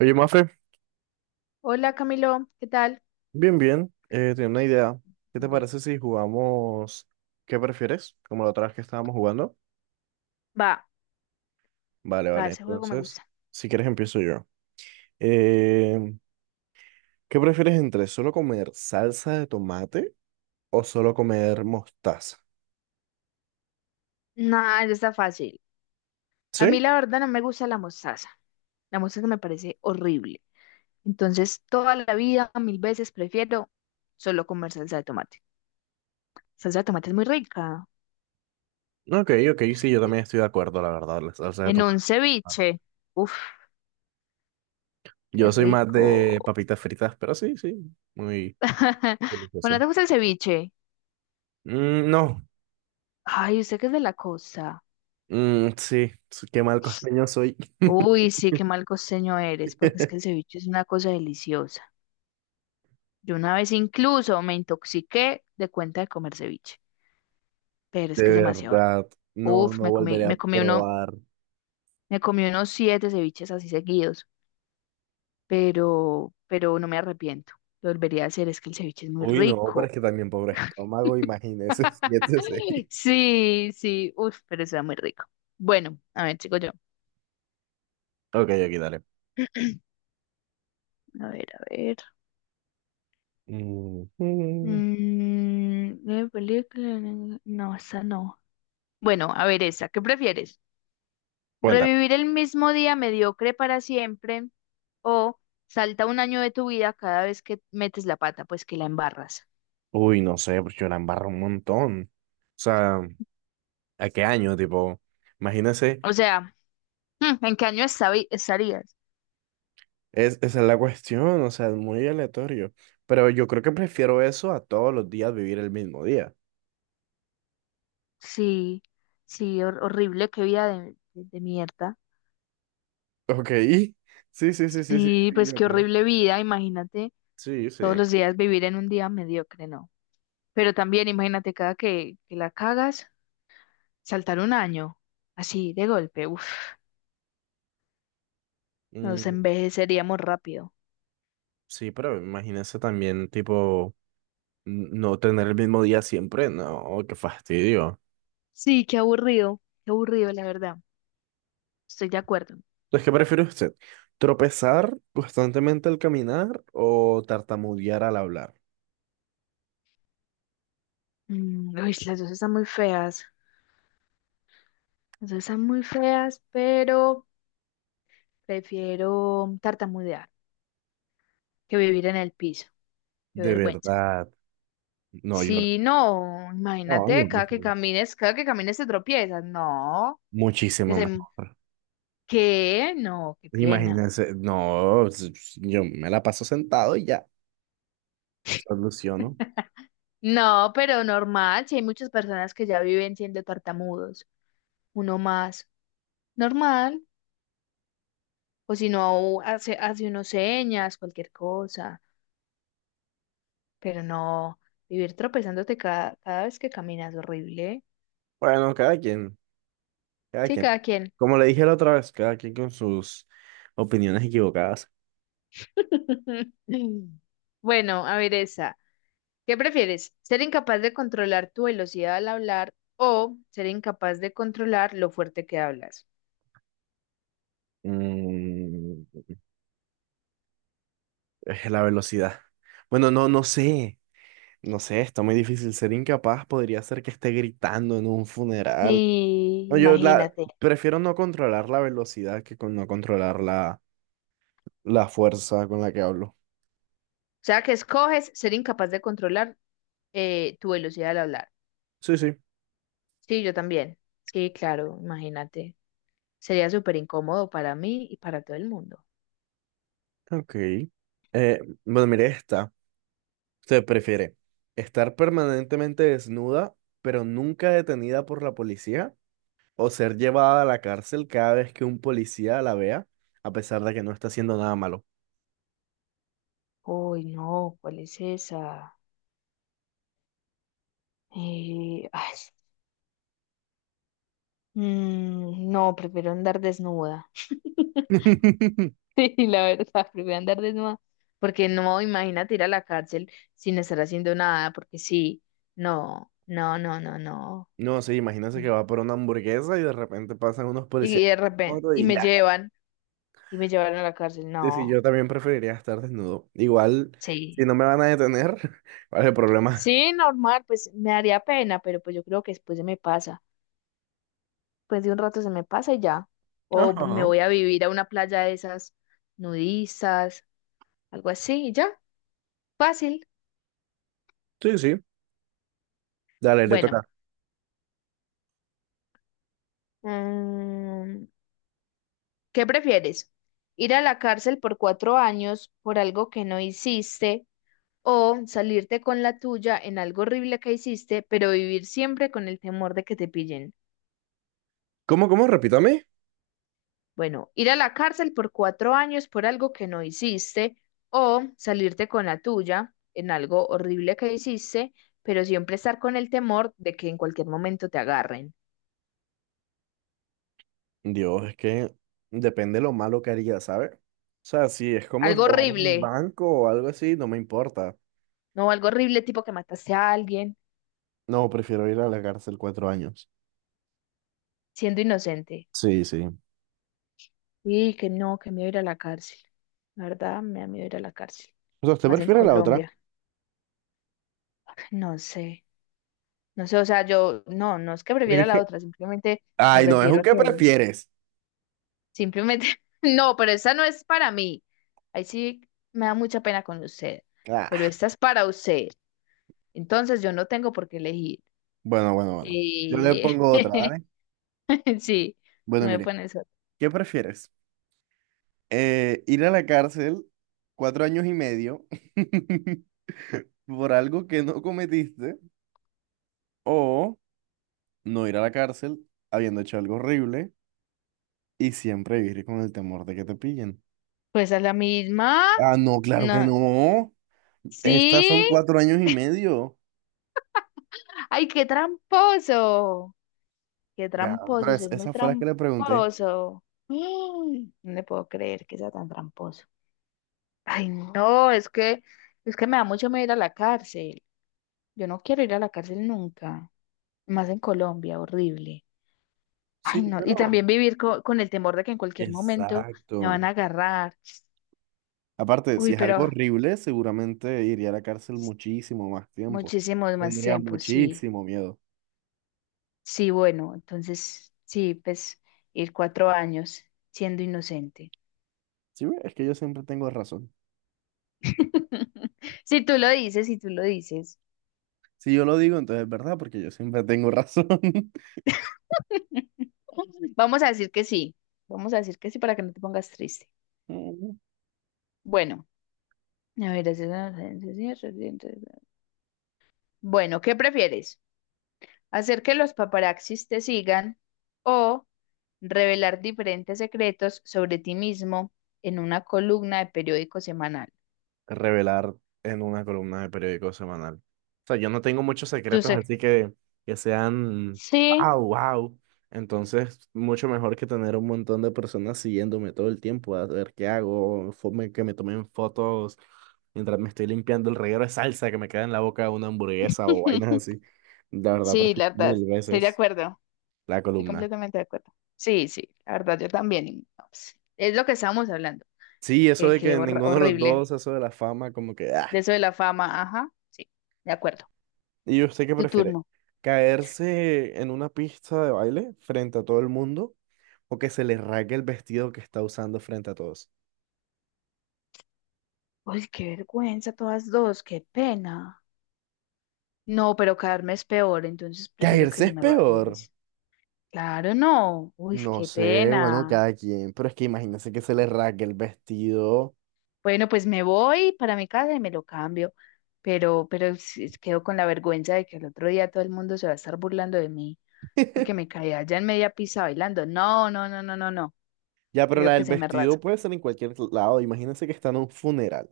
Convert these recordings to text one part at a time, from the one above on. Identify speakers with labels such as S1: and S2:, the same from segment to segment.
S1: Oye, Mafe,
S2: Hola Camilo, ¿qué tal?
S1: bien, bien. Tenía una idea. ¿Qué te
S2: Vale.
S1: parece si jugamos? ¿Qué prefieres? Como la otra vez que estábamos jugando.
S2: Va,
S1: Vale,
S2: va,
S1: vale.
S2: ese juego me
S1: Entonces,
S2: gusta.
S1: si quieres empiezo yo. Em, ¿Qué prefieres entre solo comer salsa de tomate o solo comer mostaza?
S2: Nada, está fácil. A
S1: ¿Sí?
S2: mí la verdad no me gusta la mostaza. La mostaza me parece horrible. Entonces, toda la vida, mil veces prefiero solo comer salsa de tomate. Salsa de tomate es muy rica.
S1: Ok, ok, sí, yo también estoy de acuerdo, la verdad, la salsa de
S2: En un
S1: tomate. Vale.
S2: ceviche. Uf, qué
S1: Yo soy más
S2: rico.
S1: de papitas fritas, pero sí, sí, muy
S2: Bueno, ¿no
S1: delicioso.
S2: ¿te gusta el ceviche?
S1: Mm, no.
S2: Ay, usted que es de la costa.
S1: Mm, sí, qué mal costeño soy.
S2: Uy, sí, qué mal costeño eres, porque es que el ceviche es una cosa deliciosa. Yo una vez incluso me intoxiqué de cuenta de comer ceviche, pero es
S1: De
S2: que es demasiado rico.
S1: verdad, no,
S2: Uf,
S1: no volveré a
S2: me comí uno,
S1: probar.
S2: me comí unos siete ceviches así seguidos, pero no me arrepiento. Lo volvería a hacer, es que el ceviche es muy
S1: Uy, no, pero
S2: rico.
S1: es que también pobre estómago, imagínese, siete seis.
S2: Sí, sí, uf, pero está muy rico. Bueno, a ver, sigo yo.
S1: Ok, aquí dale.
S2: A ver, a ver.
S1: Mm, mm.
S2: Mm, película. No, esa no. Bueno, a ver, esa, ¿qué prefieres?
S1: Cuenta.
S2: ¿Revivir el mismo día mediocre para siempre o salta un año de tu vida cada vez que metes la pata, pues que la embarras?
S1: Uy, no sé, pues yo la embarro un montón. O sea, ¿a qué año? Tipo, imagínese,
S2: O sea, ¿en qué año estarías?
S1: esa es la cuestión, o sea, es muy aleatorio. Pero yo creo que prefiero eso a todos los días vivir el mismo día.
S2: Sí, sí, horrible, qué vida de, de mierda.
S1: Ok, sí, sí, sí, sí, sí
S2: Sí,
S1: sí
S2: pues
S1: yo
S2: qué
S1: creo.
S2: horrible vida, imagínate
S1: Sí
S2: todos
S1: sí.
S2: los días vivir en un día mediocre, ¿no? Pero también imagínate cada que la cagas, saltar un año, así de golpe, uff, nos
S1: Mm,
S2: envejeceríamos rápido.
S1: sí yo creo, pero imagínese también tipo no tener el mismo día siempre, no, qué fastidio.
S2: Sí, qué aburrido, la verdad. Estoy de acuerdo.
S1: Entonces, ¿qué prefiere usted? ¿Tropezar constantemente al caminar o tartamudear al hablar?
S2: Mm, uy, las dos están muy feas. Las dos están muy feas, pero prefiero tartamudear que vivir en el piso. Qué
S1: De
S2: vergüenza.
S1: verdad. No, yo,
S2: Sí, no,
S1: no,
S2: imagínate,
S1: yo prefiero
S2: cada que camines te tropiezas. No, pues
S1: muchísimo
S2: hay-
S1: mejor.
S2: ¿qué? No, qué pena.
S1: Imagínense, no, yo me la paso sentado y ya, soluciono.
S2: No, pero normal, si hay muchas personas que ya viven siendo tartamudos, uno más, normal. O si no, hace unos señas, cualquier cosa. Pero no, vivir tropezándote cada vez que caminas, horrible, ¿eh?
S1: Bueno, cada quien, cada
S2: Sí,
S1: quien.
S2: cada quien.
S1: Como le dije la otra vez, cada quien con sus opiniones equivocadas.
S2: Bueno, a ver esa. ¿Qué prefieres? ¿Ser incapaz de controlar tu velocidad al hablar o ser incapaz de controlar lo fuerte que hablas?
S1: Mm, es la velocidad. Bueno, no, no sé. No sé, está muy difícil. Ser incapaz podría ser que esté gritando en un funeral.
S2: Sí,
S1: No, yo la
S2: imagínate. O
S1: prefiero no controlar la velocidad que con no controlar la fuerza con la que hablo.
S2: sea, que escoges ser incapaz de controlar tu velocidad al hablar.
S1: Sí, sí.
S2: Sí, yo también. Sí, claro, imagínate. Sería súper incómodo para mí y para todo el mundo.
S1: Ok. Eh, bueno, mire esta. Usted prefiere estar permanentemente desnuda, pero nunca detenida por la policía, o ser llevada a la cárcel cada vez que un policía la vea, a pesar de que no está haciendo nada malo.
S2: Uy, no, ¿cuál es esa? Ay, mm, no, prefiero andar desnuda. Sí, la verdad, prefiero andar desnuda. Porque no, imagínate ir a la cárcel sin estar haciendo nada, porque sí, no, no, no, no, no.
S1: No, sí, imagínense que va por una hamburguesa y de repente pasan unos policías
S2: Y
S1: en
S2: de repente,
S1: moto y ya.
S2: y me llevan a la cárcel,
S1: Sí, sí,
S2: no,
S1: yo también preferiría estar desnudo. Igual, si
S2: sí.
S1: no me van a detener, ¿cuál es el problema?
S2: Sí, normal, pues me daría pena, pero pues yo creo que después se me pasa. Después de un rato se me pasa y ya. O me
S1: Ajá.
S2: voy a vivir a una playa de esas nudistas, algo así, y ya, fácil.
S1: Sí, sí. Dale, le toca.
S2: Bueno. Mm, ¿qué prefieres? ¿Ir a la cárcel por 4 años por algo que no hiciste o salirte con la tuya en algo horrible que hiciste, pero vivir siempre con el temor de que te pillen?
S1: ¿Cómo, cómo? Repítame.
S2: Bueno, ir a la cárcel por cuatro años por algo que no hiciste o salirte con la tuya en algo horrible que hiciste, pero siempre estar con el temor de que en cualquier momento te agarren.
S1: Dios, es que depende lo malo que haría, ¿sabes? O sea, si es como
S2: Algo
S1: robar un
S2: horrible,
S1: banco o algo así, no me importa.
S2: no algo horrible tipo que mataste a alguien
S1: No, prefiero ir a la cárcel 4 años.
S2: siendo inocente.
S1: Sí, sí.
S2: Y que no, que me voy a ir a la cárcel. La verdad, me da miedo ir a la cárcel.
S1: O sea, ¿usted
S2: Más en
S1: prefiere la otra?
S2: Colombia. No sé. No sé, o sea, yo, no, no es que
S1: Porque
S2: prefiera
S1: es que.
S2: la otra, simplemente me
S1: Ay, no, es
S2: refiero
S1: un
S2: a
S1: qué
S2: que,
S1: prefieres.
S2: simplemente, no, pero esta no es para mí. Ahí sí me da mucha pena con usted, pero
S1: Ah.
S2: esta es para usted. Entonces yo no tengo por qué elegir.
S1: Bueno, bueno, bueno. Yo le
S2: Eh,
S1: pongo otra, ¿vale?
S2: sí, tú
S1: Bueno,
S2: me
S1: mire,
S2: pones otra.
S1: ¿qué prefieres? Ir a la cárcel 4 años y medio por algo que no cometiste o no ir a la cárcel habiendo hecho algo horrible y siempre vivir con el temor de que te pillen.
S2: Pues a la misma.
S1: Ah, no, claro que
S2: No.
S1: no. Estas
S2: Sí.
S1: son 4 años y medio.
S2: Ay, qué tramposo. Qué
S1: Ya,
S2: tramposo,
S1: pero
S2: usted es muy
S1: esas fue las que le pregunté.
S2: tramposo. Mm. No le puedo creer que sea tan tramposo. Ay, no, es que me da mucho miedo ir a la cárcel. Yo no quiero ir a la cárcel nunca. Más en Colombia, horrible. Ay,
S1: Sí,
S2: no.
S1: pero.
S2: Y también vivir con el temor de que en cualquier momento me
S1: Exacto.
S2: van a agarrar.
S1: Aparte, si
S2: Uy,
S1: es algo
S2: pero
S1: horrible, seguramente iría a la cárcel muchísimo más tiempo.
S2: muchísimo más
S1: Tendría
S2: tiempo, sí.
S1: muchísimo miedo.
S2: Sí, bueno, entonces, sí, pues ir 4 años siendo inocente.
S1: Sí, ve, es que yo siempre tengo razón.
S2: Si tú lo dices, si tú lo dices.
S1: Si yo lo digo, entonces es verdad, porque yo siempre tengo razón.
S2: Vamos a decir que sí. Vamos a decir que sí para que no te pongas triste. Bueno, a ver, bueno, ¿qué prefieres? ¿Hacer que los paparazzis te sigan o revelar diferentes secretos sobre ti mismo en una columna de periódico semanal?
S1: Revelar en una columna de periódico semanal. O sea, yo no tengo muchos
S2: Tú
S1: secretos,
S2: se-
S1: así que sean
S2: Sí,
S1: wow, wow. Entonces, mucho mejor que tener un montón de personas siguiéndome todo el tiempo a ver qué hago, que me tomen fotos mientras me estoy limpiando el reguero de salsa que me queda en la boca de una hamburguesa o vainas así. La verdad,
S2: sí,
S1: prefiero
S2: la verdad,
S1: mil
S2: estoy de
S1: veces
S2: acuerdo.
S1: la
S2: Estoy
S1: columna.
S2: completamente de acuerdo. Sí, sí, la verdad, yo también. Y no, pues, es lo que estábamos hablando,
S1: Sí, eso de
S2: que
S1: que ninguno de los
S2: horrible.
S1: dos, eso de la fama, como que, ah,
S2: De eso de la fama, ajá, sí, de acuerdo.
S1: ¿y usted qué
S2: Tu
S1: prefiere?
S2: turno.
S1: ¿Caerse en una pista de baile frente a todo el mundo o que se le raque el vestido que está usando frente a todos?
S2: Uy, qué vergüenza, todas dos, qué pena. No, pero caerme es peor, entonces prefiero que
S1: ¿Caerse
S2: se
S1: es
S2: me lo
S1: peor?
S2: arregles. Claro, no. Uy,
S1: No
S2: qué
S1: sé, bueno,
S2: pena.
S1: cada quien, pero es que imagínense que se le raque el vestido.
S2: Bueno, pues me voy para mi casa y me lo cambio. Pero sí, quedo con la vergüenza de que el otro día todo el mundo se va a estar burlando de mí porque me caí allá en media pista bailando. No, no, no, no, no, no.
S1: Ya, pero la
S2: Prefiero que
S1: del
S2: se me
S1: vestido
S2: rasgue.
S1: puede ser en cualquier lado. Imagínense que está en un funeral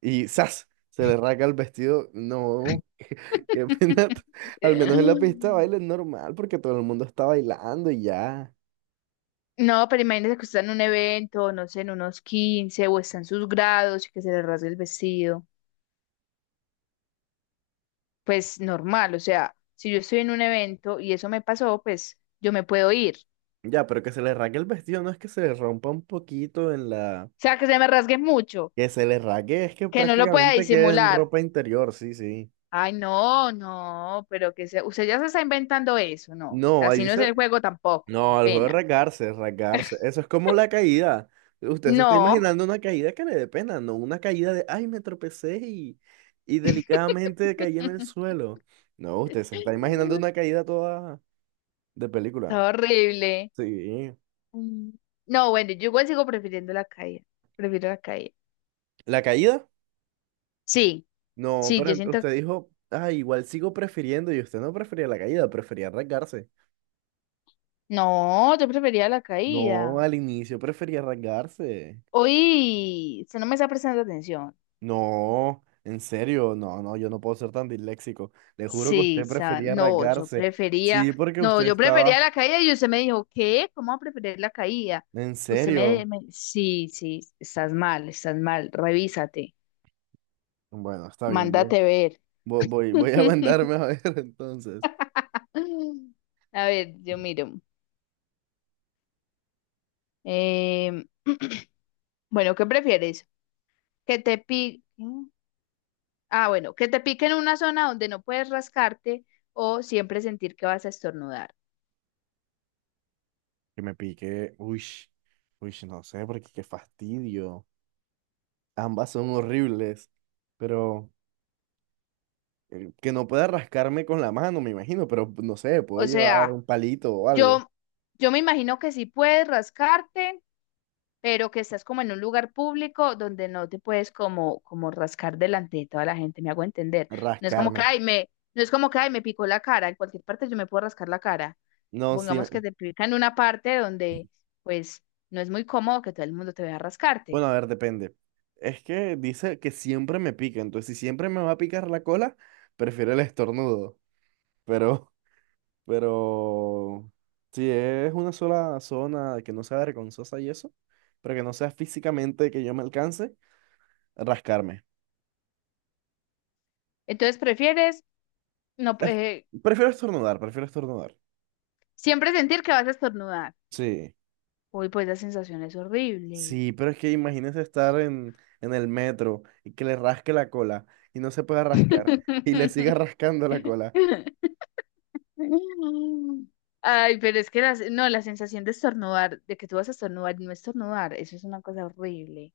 S1: y ¡zas! Se le raca el vestido. No. Qué pena. Al menos en la pista de baile es normal porque todo el mundo está bailando y ya.
S2: No, pero imagínese que usted está en un evento, no sé, en unos 15 o está en sus grados y que se le rasgue el vestido. Pues normal, o sea, si yo estoy en un evento y eso me pasó, pues yo me puedo ir. O
S1: Ya, pero que se le raque el vestido no es que se le rompa un poquito en la.
S2: sea, que se me rasgue mucho,
S1: Que se le raque es que
S2: que no lo pueda
S1: prácticamente quede en
S2: disimular.
S1: ropa interior, sí, sí.
S2: Ay, no, no, pero que se... usted ya se está inventando eso, no.
S1: No, ahí
S2: Así no es el
S1: dice.
S2: juego tampoco, qué
S1: No, el juego de
S2: pena.
S1: rasgarse, rasgarse. Eso es como la caída. Usted se está
S2: No.
S1: imaginando una caída que le dé pena, no una caída de, ay, me tropecé y delicadamente caí en el suelo. No, usted se está imaginando una caída toda de película.
S2: Está horrible.
S1: Sí.
S2: Mm. No, bueno, yo igual sigo prefiriendo la caída. Prefiero la caída.
S1: La caída.
S2: Sí,
S1: No,
S2: sí,
S1: pero
S2: yo siento.
S1: usted dijo, ah, igual sigo prefiriendo y usted no prefería la caída, prefería rasgarse.
S2: No, yo prefería la
S1: No,
S2: caída.
S1: al inicio prefería rasgarse.
S2: Hoy, usted no me está prestando atención.
S1: No, en serio, no, no, yo no puedo ser tan disléxico. Le juro que
S2: Sí,
S1: usted prefería
S2: no, yo
S1: rasgarse.
S2: prefería...
S1: Sí, porque
S2: No,
S1: usted
S2: yo
S1: estaba,
S2: prefería la caída y usted me dijo, ¿qué? ¿Cómo va a preferir la caída?
S1: en serio.
S2: Sí, sí, estás mal, estás mal. Revísate.
S1: Bueno, está bien, voy,
S2: Mándate ver.
S1: voy, voy voy a mandarme a ver entonces.
S2: A ver, yo miro. Em, bueno, ¿qué prefieres? que te piquen, ah, bueno, que te pique en una zona donde no puedes rascarte o siempre sentir que vas a estornudar.
S1: Que me pique, uy, uy, no sé, porque qué fastidio. Ambas son horribles, pero que no pueda rascarme con la mano, me imagino, pero no sé, puedo
S2: O
S1: llevar
S2: sea,
S1: un palito o algo.
S2: yo, yo me imagino que sí puedes rascarte, pero que estás como en un lugar público donde no te puedes como rascar delante de toda la gente, me hago entender. No es como que,
S1: Rascarme.
S2: ay, me, no es como que, ay, me picó la cara, en cualquier parte yo me puedo rascar la cara.
S1: No, sí.
S2: Supongamos que te pica en una parte donde, pues, no es muy cómodo que todo el mundo te vea rascarte.
S1: Bueno, a ver, depende. Es que dice que siempre me pica, entonces si siempre me va a picar la cola, prefiero el estornudo. Pero, pero, si es una sola zona que no sea vergonzosa y eso, pero que no sea físicamente que yo me alcance, rascarme.
S2: Entonces, prefieres no,
S1: Es- Prefiero estornudar, prefiero estornudar.
S2: siempre sentir que vas a estornudar.
S1: Sí.
S2: Uy, pues la sensación es horrible.
S1: Sí, pero es que imagínese estar en el metro y que le rasque la cola y no se pueda rascar y le siga rascando la cola.
S2: Ay, pero es que no, la sensación de estornudar, de que tú vas a estornudar y no estornudar, eso es una cosa horrible.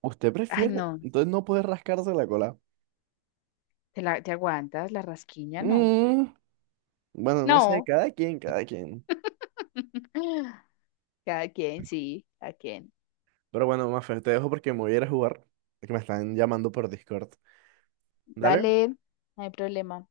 S1: ¿Usted
S2: Ay,
S1: prefiere?
S2: no,
S1: Entonces no puede rascarse la cola.
S2: te la, te aguantas, la rasquiña, no.
S1: Mm, bueno, no sé,
S2: No.
S1: cada quien, cada quien.
S2: Cada quien, sí, cada quien.
S1: Pero bueno, Mafe, te dejo porque me voy a ir a jugar, que me están llamando por Discord. Dale.
S2: Dale, no hay problema.